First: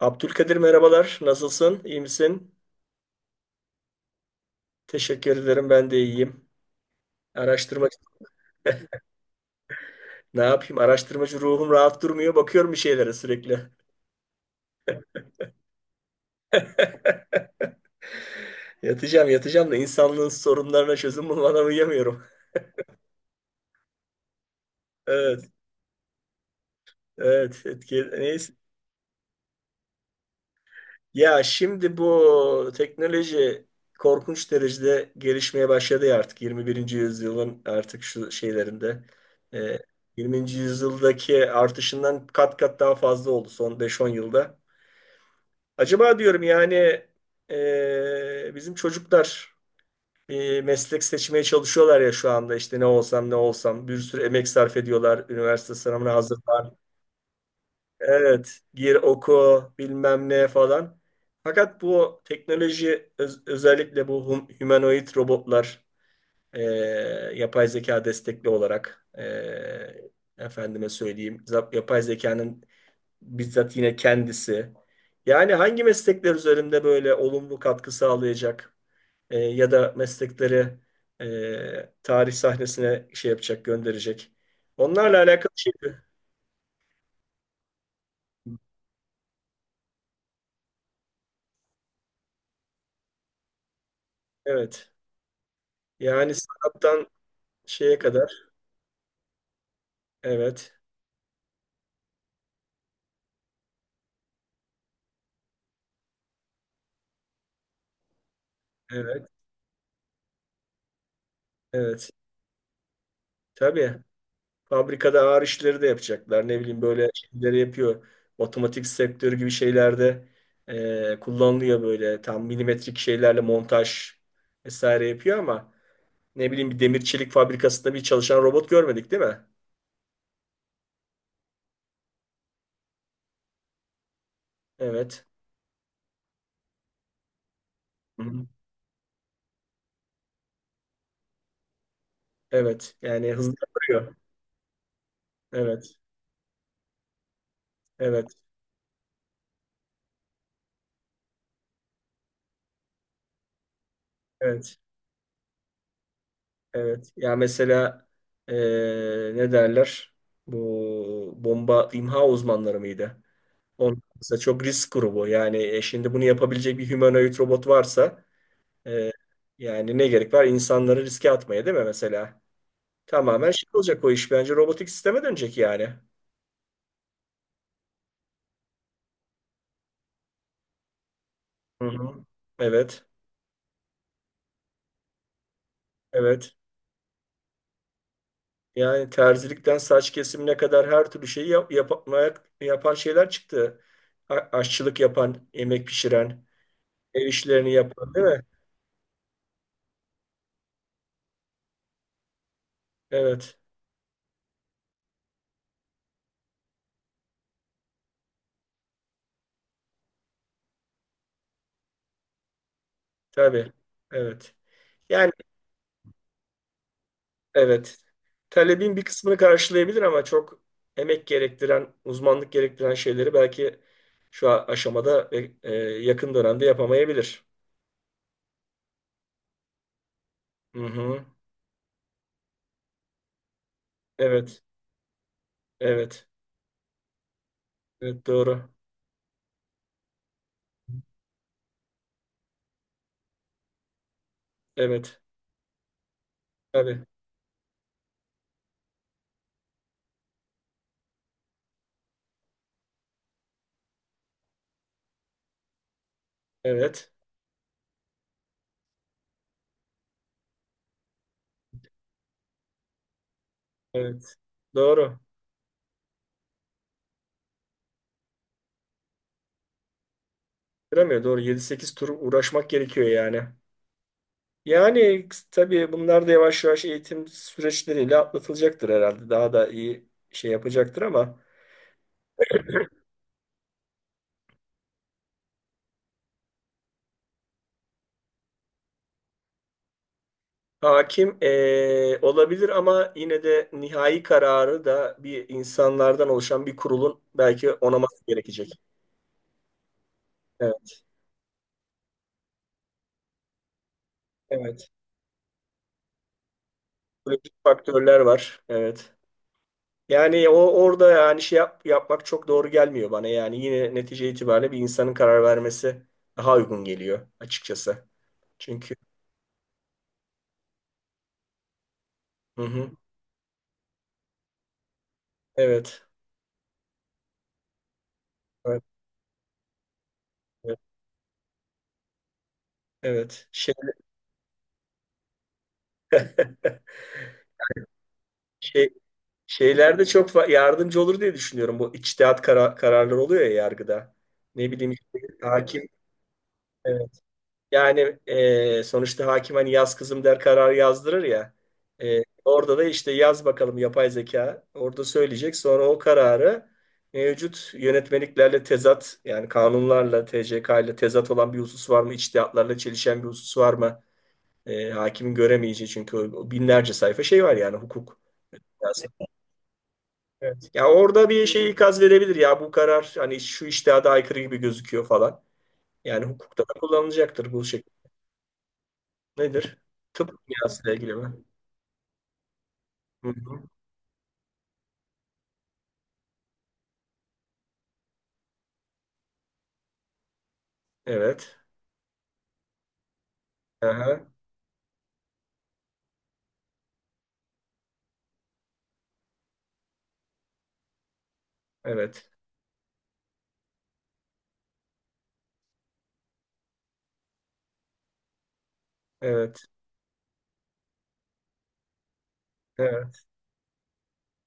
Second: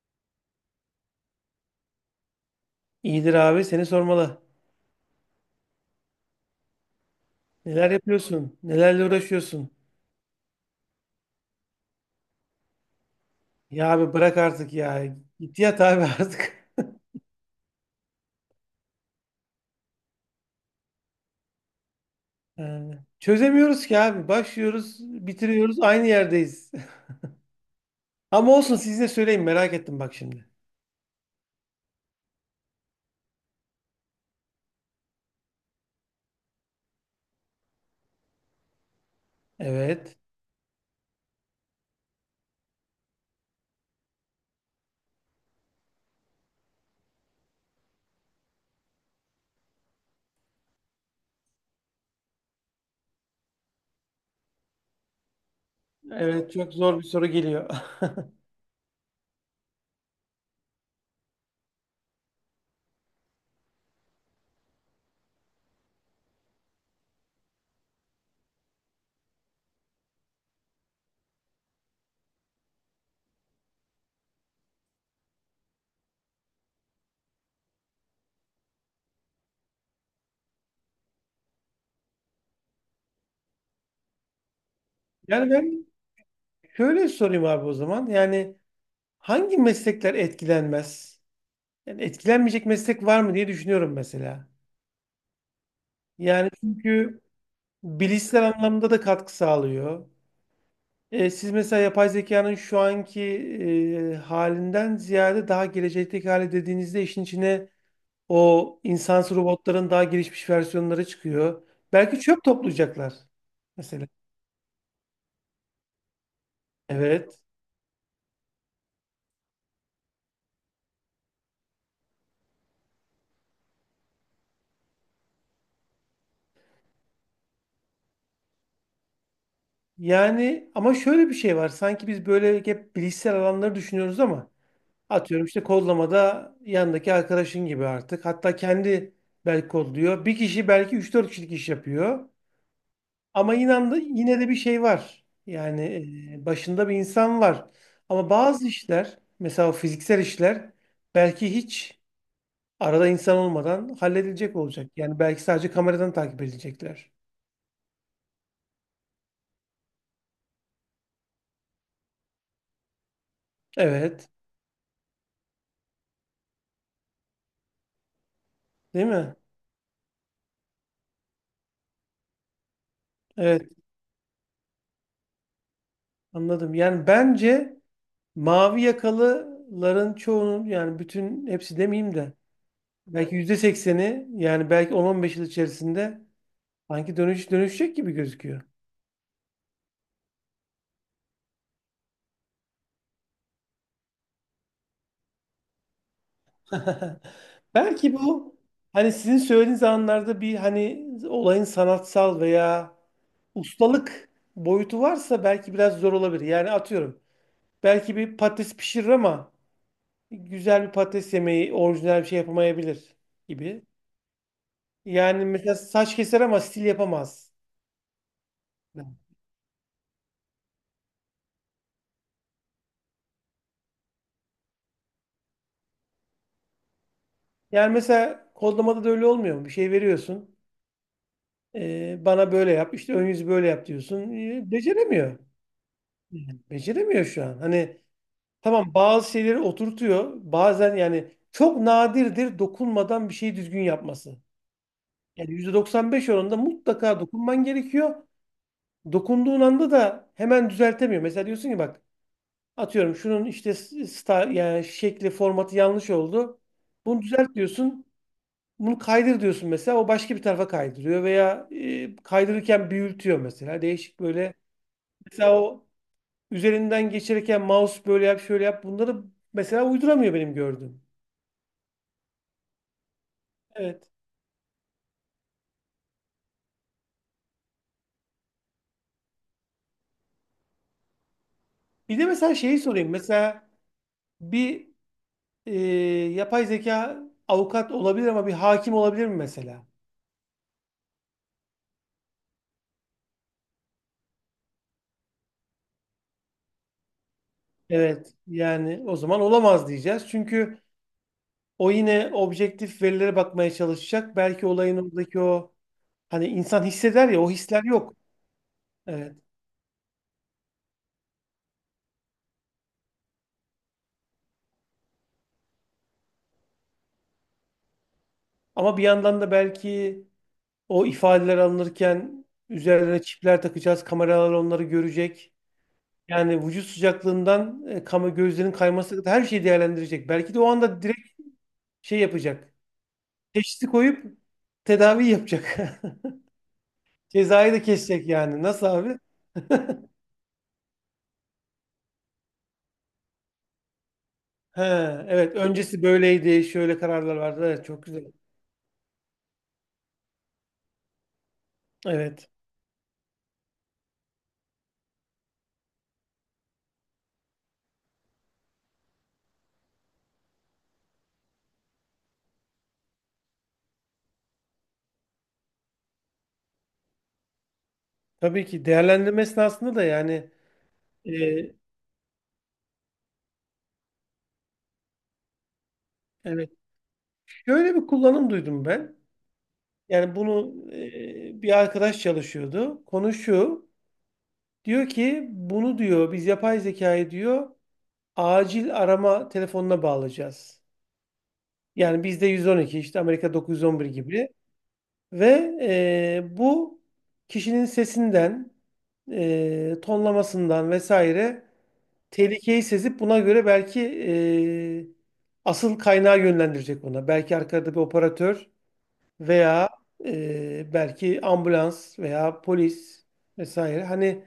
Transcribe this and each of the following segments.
Abdülkadir merhabalar. Nasılsın? İyi misin? İyidir abi seni sormalı. Teşekkür ederim. Ben de iyiyim. Araştırma Neler yapıyorsun? Nelerle uğraşıyorsun? ne yapayım? Araştırmacı ruhum rahat durmuyor. Bakıyorum bir şeylere sürekli. Ya abi bırak artık ya. Git yat abi artık. Yatacağım, yatacağım da insanlığın sorunlarına çözüm bulmadan uyuyamıyorum. Yani çözemiyoruz ki abi. Başlıyoruz, Evet, bitiriyoruz, aynı yerdeyiz. evet. Etki, neyse. Ama olsun size söyleyeyim merak ettim bak şimdi. Ya şimdi bu teknoloji korkunç derecede gelişmeye başladı ya artık 21. yüzyılın artık şu şeylerinde. Ee, Evet. 20. yüzyıldaki artışından kat kat daha fazla oldu son beş on yılda. Acaba diyorum yani, bizim çocuklar bir meslek seçmeye çalışıyorlar ya şu anda, işte ne olsam ne olsam, bir sürü emek sarf ediyorlar üniversite sınavına Evet çok hazırlan. zor bir soru geliyor. Evet, gir oku bilmem ne falan. Fakat bu teknoloji, özellikle bu humanoid robotlar, e, yapay zeka destekli olarak, efendime söyleyeyim, yapay zekanın bizzat yine kendisi. Yani hangi meslekler üzerinde böyle olumlu katkı sağlayacak, ya da meslekleri tarih sahnesine şey yapacak, gönderecek. Onlarla Yani alakalı şey. ben şöyle sorayım abi o zaman. Yani hangi meslekler etkilenmez? Yani etkilenmeyecek meslek var mı diye düşünüyorum mesela. Evet. Yani Yani sanattan çünkü şeye kadar. bilişsel anlamda da katkı sağlıyor. Evet. Siz mesela yapay zekanın şu anki halinden ziyade daha gelecekteki hali dediğinizde işin içine o Evet. insansı robotların daha gelişmiş versiyonları çıkıyor. Evet. Belki çöp toplayacaklar Tabii. mesela. Fabrikada ağır işleri de yapacaklar. Ne bileyim, böyle Evet. şeyleri yapıyor. Otomatik sektörü gibi şeylerde kullanılıyor, böyle tam milimetrik şeylerle montaj vesaire yapıyor. Ama ne bileyim, bir demir çelik fabrikasında bir çalışan robot görmedik değil mi? Yani ama şöyle bir şey var. Sanki biz böyle hep bilişsel alanları düşünüyoruz ama Evet. atıyorum işte kodlamada yandaki arkadaşın gibi Hı artık. hı. Hatta kendi belki kodluyor. Bir kişi belki üç dört kişilik iş yapıyor. Evet. Yani hızlı Ama inan da yapıyor. yine de bir şey var. Yani Evet. Başında bir insan var. Ama Evet. bazı işler, mesela o fiziksel işler belki hiç arada insan olmadan halledilecek Evet. olacak. Yani belki sadece kameradan takip Evet. edilecekler. Ya mesela ne derler? Bu bomba imha uzmanları mıydı? Onlar Evet, mesela çok risk grubu. Yani şimdi bunu yapabilecek bir humanoid robot varsa, değil eee, mi? yani ne gerek var insanları riske atmaya, değil mi mesela? Tamamen Evet, şey olacak o iş. Bence robotik sisteme dönecek yani. anladım. Yani bence mavi yakalıların çoğunun yani bütün hepsi Hı demeyeyim hı. de Evet. belki %80'i yani belki 10-15 yıl içerisinde Evet. sanki dönüşecek gibi gözüküyor. Yani terzilikten saç kesimine kadar her türlü şeyi yapan şeyler çıktı. Aşçılık yapan, yemek pişiren, ev işlerini yapan, Belki değil mi? bu hani sizin söylediğiniz anlarda bir hani olayın sanatsal veya Evet, ustalık boyutu varsa belki biraz zor olabilir. Yani atıyorum belki bir patates pişirir ama güzel bir patates yemeği orijinal bir şey yapamayabilir tabii. gibi. Evet. Yani Yani mesela saç keser ama stil yapamaz. evet. Talebin bir kısmını karşılayabilir, ama çok emek gerektiren, uzmanlık gerektiren şeyleri belki şu aşamada ve yakın dönemde yapamayabilir. Yani mesela kodlamada da öyle olmuyor mu? Bir şey veriyorsun. Hı hı. Bana böyle yap, işte ön yüzü böyle yap diyorsun. Evet. Beceremiyor. Evet. Yani beceremiyor şu an. Hani Evet, doğru. tamam bazı şeyleri oturtuyor. Bazen yani çok nadirdir dokunmadan bir şeyi düzgün yapması. Evet. Yani %95 oranında Tabii. mutlaka dokunman gerekiyor. Dokunduğun anda da hemen düzeltemiyor. Mesela diyorsun ki bak atıyorum şunun işte star, yani şekli formatı yanlış oldu. Evet. Bunu düzelt diyorsun. Bunu kaydır diyorsun mesela. O başka bir tarafa kaydırıyor veya kaydırırken büyütüyor mesela. Değişik Evet. böyle. Doğru. Mesela o üzerinden geçirirken mouse böyle yap şöyle yap bunları mesela uyduramıyor benim gördüğüm. Duramıyor, doğru. Yedi sekiz tur uğraşmak gerekiyor yani. Evet. Yani tabii bunlar da yavaş yavaş eğitim süreçleriyle atlatılacaktır herhalde. Daha da iyi şey yapacaktır ama. Bir de mesela şeyi sorayım. Mesela bir e, yapay zeka avukat olabilir ama bir hakim olabilir mi mesela? Hakim, olabilir ama yine de nihai kararı da bir insanlardan oluşan bir kurulun belki onaması Evet. gerekecek. Yani o zaman olamaz diyeceğiz. Çünkü Evet, o yine objektif verilere bakmaya çalışacak. Belki evet. olayın oradaki o hani insan hisseder ya o Psikolojik hisler yok. faktörler var. Evet. Evet. Yani orada yani şey yapmak çok doğru gelmiyor bana. Yani yine netice itibariyle bir insanın karar vermesi daha uygun geliyor açıkçası. Çünkü. Ama bir yandan da belki o ifadeler alınırken Hı hı, üzerlerine çipler takacağız. Kameralar onları görecek. evet. Yani vücut sıcaklığından kama gözlerin Evet. kayması kadar her şeyi değerlendirecek. Belki de o Evet. anda direkt şey yapacak. Evet. Şey, Teşhisi koyup tedavi yapacak. Cezayı da kesecek yani. Nasıl şey abi? şeylerde çok yardımcı olur diye düşünüyorum. Bu içtihat kararları oluyor ya yargıda. Ne He, bileyim, işte evet hakim. öncesi böyleydi. Şöyle Evet. kararlar vardı. Evet, çok Yani güzel. Sonuçta hakim hani "yaz kızım" der, kararı yazdırır ya. E, Evet. orada da işte yaz bakalım, yapay zeka orada söyleyecek. Sonra o kararı mevcut yönetmeliklerle tezat, yani kanunlarla, TCK ile tezat olan bir husus var mı? İçtihatlarla çelişen bir husus var mı? Hakimin göremeyeceği, çünkü binlerce sayfa şey var yani, hukuk. Tabii ki değerlendirme esnasında da yani Evet. Ya orada e, bir şey ikaz verebilir ya, bu karar hani şu içtihada aykırı gibi gözüküyor falan. Yani hukukta evet. da kullanılacaktır bu Şöyle şekilde. bir kullanım duydum ben. Nedir? Tıp Yani bunu dünyasıyla ilgili mi? Bir arkadaş çalışıyordu. Hı Konu hı. şu. Diyor ki bunu diyor biz yapay zekayı diyor acil arama telefonuna bağlayacağız. Evet. Yani bizde 112 işte Amerika 911 Aha. gibi. Ve bu kişinin sesinden, tonlamasından vesaire Evet. tehlikeyi sezip buna göre belki asıl kaynağı yönlendirecek ona. Belki arkada bir operatör Evet. veya belki ambulans veya Evet. polis vesaire. Hani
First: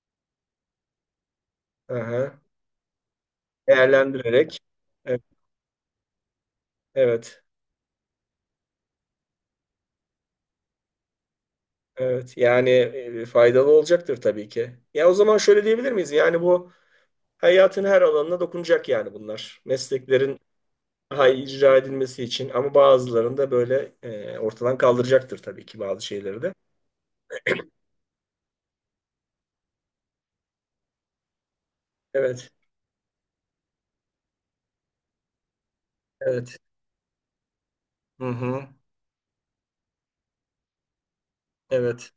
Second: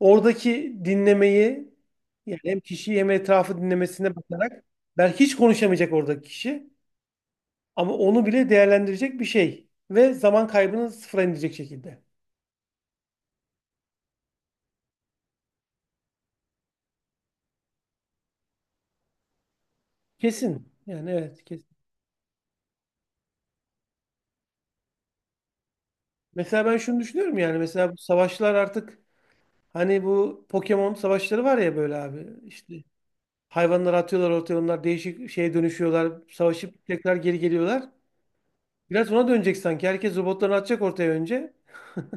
oradaki dinlemeyi Aha. yani hem kişiyi hem etrafı dinlemesine Değerlendirerek. bakarak Evet. belki hiç konuşamayacak oradaki kişi Evet. ama onu bile değerlendirecek bir şey ve zaman kaybını sıfıra indirecek şekilde. Evet. Yani faydalı olacaktır tabii ki. Ya o zaman şöyle diyebilir miyiz? Yani bu hayatın her alanına dokunacak yani bunlar. Mesleklerin Kesin. Yani daha iyi evet kesin. icra edilmesi için, ama bazılarını da böyle ortadan kaldıracaktır tabii ki, bazı şeyleri de. Mesela ben şunu düşünüyorum yani mesela bu savaşlar artık hani bu Pokemon savaşları var ya böyle abi Evet. işte hayvanları atıyorlar ortaya onlar değişik şeye dönüşüyorlar Evet. savaşıp tekrar geri geliyorlar. Hı hı. Biraz ona dönecek sanki herkes robotlarını atacak ortaya önce. Evet.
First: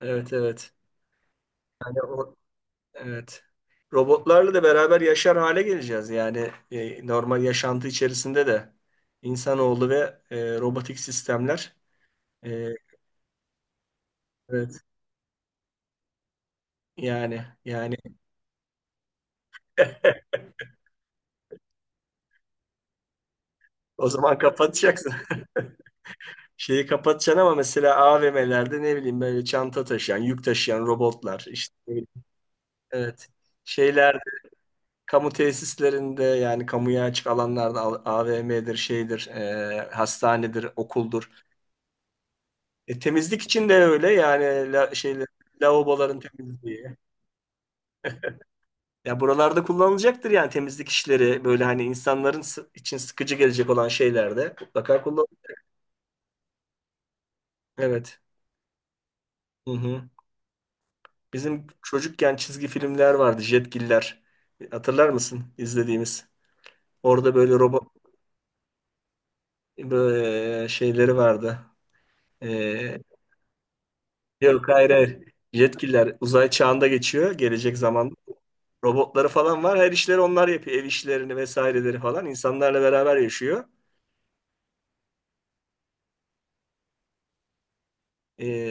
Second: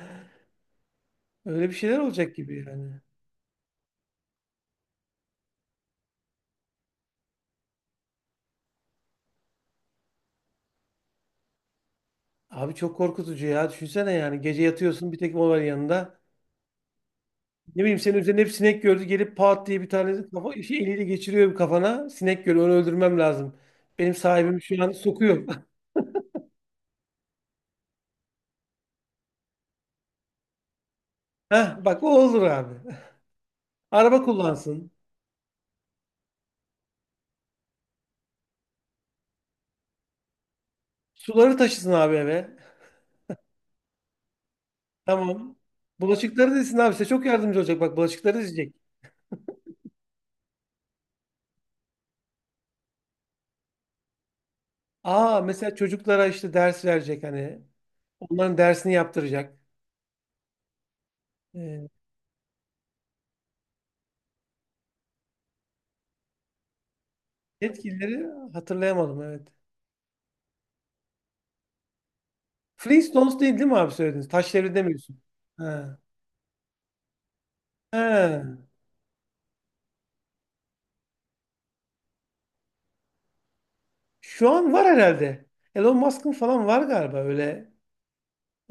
Evet. Evet. Öyle bir şeyler Yani olacak gibi yani. evet. Robotlarla da beraber yaşar hale geleceğiz. Yani normal yaşantı içerisinde de insanoğlu ve robotik sistemler. E, Abi çok korkutucu ya düşünsene yani gece evet. yatıyorsun bir tek o var yanında. Yani Ne yani bileyim senin üzerinde hep sinek gördü gelip pat diye bir tane kafa, şey, eliyle geçiriyor kafana. Sinek görüyor onu öldürmem lazım. o Benim zaman sahibim şu an kapatacaksın. sokuyor. Şeyi kapatacaksın, ama mesela AVM'lerde ne bileyim, böyle çanta taşıyan, yük taşıyan robotlar, Heh, işte ne bak bileyim, o olur abi. evet. Şeylerde, Araba kullansın. kamu tesislerinde, yani kamuya açık alanlarda, AVM'dir, şeydir, hastanedir, okuldur. Suları taşısın abi eve. Temizlik için de öyle yani, şey, Tamam. lavaboların Bulaşıkları dizsin abi. temizliği. Size çok yardımcı olacak. Bak bulaşıkları dizecek. Ya buralarda kullanılacaktır yani, temizlik işleri böyle, hani insanların için sıkıcı gelecek olan şeylerde mutlaka kullan. Aa mesela çocuklara işte ders verecek hani. Evet. Onların dersini yaptıracak. Hı hı. Bizim Ee, çocukken çizgi filmler vardı, Jetgiller. Hatırlar mısın izlediğimiz? Orada böyle robot Etkileri hatırlayamadım evet. böyle şeyleri vardı. E, Flintstones değil değil mi abi söylediniz? Taş yok devri hayır hayır. demiyorsun. Ha. Jetgiller uzay çağında geçiyor, gelecek zaman. Ha. Robotları falan var. Her işleri onlar yapıyor. Ev işlerini vesaireleri falan. İnsanlarla beraber yaşıyor. Şu an var herhalde. Elon Musk'ın falan var galiba öyle.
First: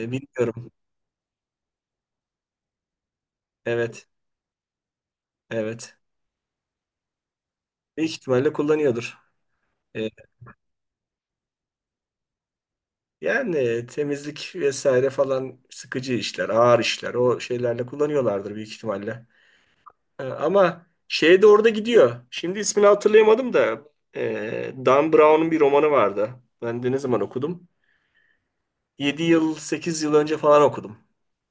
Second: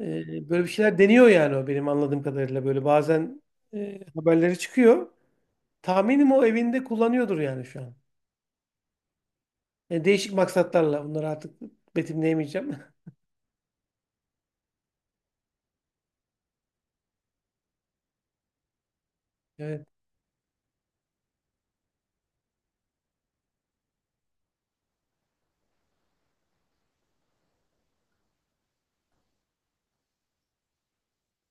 e, Böyle bir bilmiyorum. şeyler deniyor yani o benim anladığım kadarıyla. Böyle bazen Evet. haberleri çıkıyor. Evet. Tahminim o evinde kullanıyordur yani şu an. Büyük ihtimalle kullanıyordur. Yani Ee, değişik maksatlarla bunları artık betimleyemeyeceğim. yani temizlik vesaire falan, sıkıcı işler, ağır işler. O şeylerle kullanıyorlardır büyük ihtimalle. Evet. Ama şey de orada gidiyor. Şimdi ismini hatırlayamadım da, Dan Brown'un bir romanı vardı. Ben de ne zaman okudum? 7 yıl, 8 yıl önce falan okudum.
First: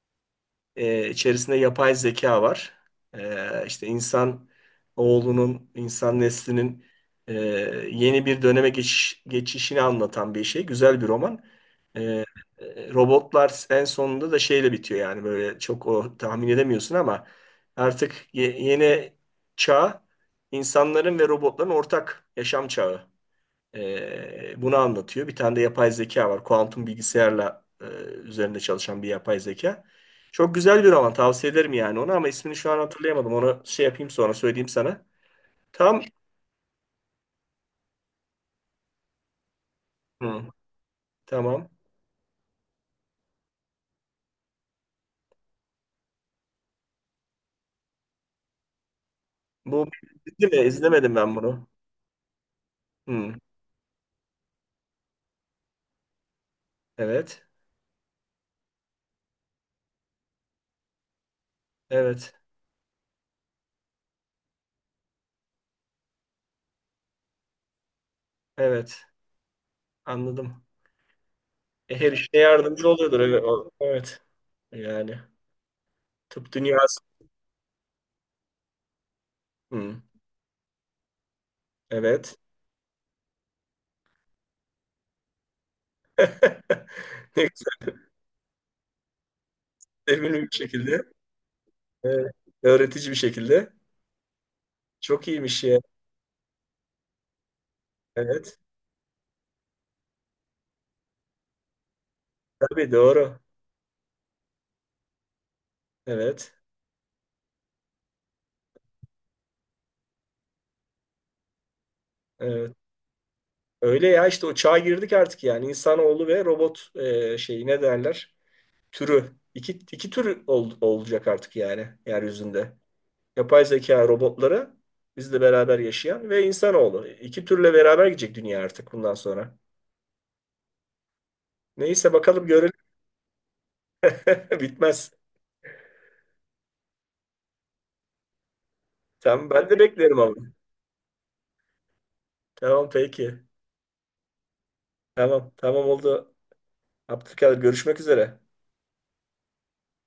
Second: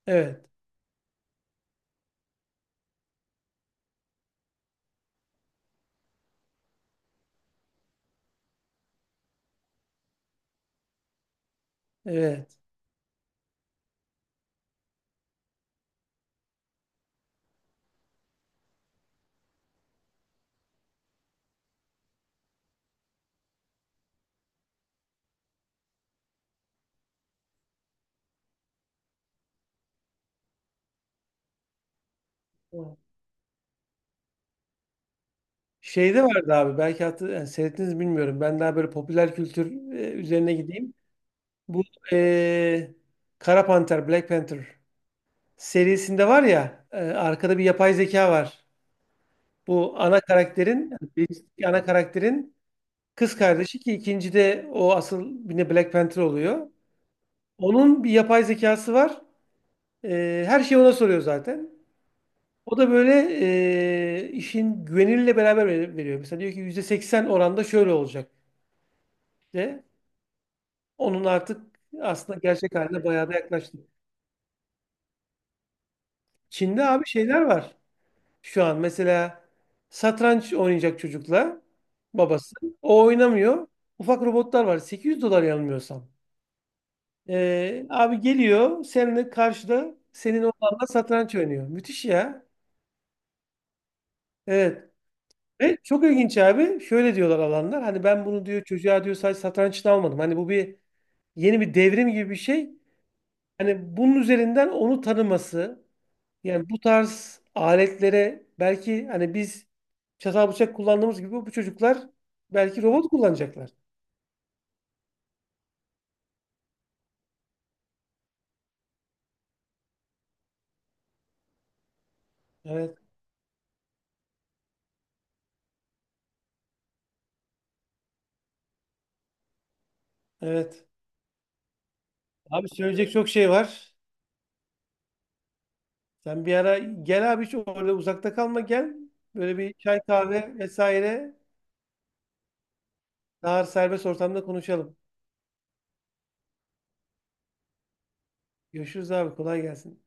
Evet. E, içerisinde yapay zeka var. E, işte insan oğlunun, insan neslinin e, yeni bir döneme geçişini anlatan bir şey. Güzel bir roman. E, Evet. robotlar en sonunda da şeyle bitiyor, yani böyle çok o tahmin edemiyorsun ama artık yeni çağ, insanların ve robotların ortak yaşam çağı. Bunu anlatıyor. Bir tane de yapay zeka var. Kuantum bilgisayarla üzerinde çalışan bir yapay zeka. Çok güzel bir roman. Tavsiye ederim yani onu, ama ismini şu an hatırlayamadım. Onu şey yapayım, sonra söyleyeyim sana. Tam Şeyde vardı abi belki hatır, yani seyrettiniz mi bilmiyorum. Ben daha böyle popüler kültür Hı, üzerine gideyim. tamam. Bu e, Kara Panter, Black Panther serisinde var ya arkada bir yapay zeka var. Bu, Bu ana değil mi? karakterin yani İzlemedim ben bunu. birinci ana karakterin Hı, kız kardeşi ki ikincide o asıl yine Black Panther oluyor. evet. Onun bir yapay zekası var. Her şeyi ona soruyor zaten. Evet. O da böyle işin güveniyle beraber veriyor. Mesela diyor ki %80 oranda şöyle olacak Evet. de. Anladım. Onun artık Her işte aslında gerçek yardımcı haline oluyordur. bayağı da Evet. o- yaklaştık. evet. Yani tıp Çin'de dünyası. abi şeyler var şu an. Mesela Hı, satranç oynayacak çocukla evet. babası. O oynamıyor. Ufak robotlar var. 800 dolar yanılmıyorsam. Ne güzel, Abi geliyor seninle karşıda emin senin bir oğlanla şekilde. satranç oynuyor. Müthiş Evet. ya. Öğretici bir şekilde. Evet. Çok iyiymiş Ve ya. çok ilginç abi. Şöyle diyorlar alanlar. Hani ben bunu Evet. diyor çocuğa diyor sadece satranç için almadım. Hani bu bir yeni bir devrim gibi bir şey. Tabii, doğru. Hani bunun üzerinden onu tanıması. Evet. Yani bu tarz aletlere belki hani biz çatal bıçak kullandığımız gibi bu çocuklar Evet. belki robot kullanacaklar. Öyle ya, işte o çağa girdik artık yani. İnsanoğlu ve robot, şeyi ne derler? Türü. İki tür olacak artık yani yeryüzünde. Evet, Yapay zeka robotları bizle beraber yaşayan ve insanoğlu. İki türle beraber gidecek dünya artık bundan sonra. evet. Neyse, bakalım Abi görelim. söyleyecek çok şey var. Bitmez. Sen bir ara gel abi hiç orada uzakta kalma gel. Tamam, Böyle ben bir de çay beklerim ama. kahve vesaire Tamam, peki. daha serbest ortamda konuşalım. Tamam, tamam, oldu. Abdülkadir, görüşmek üzere. Görüşürüz abi kolay gelsin.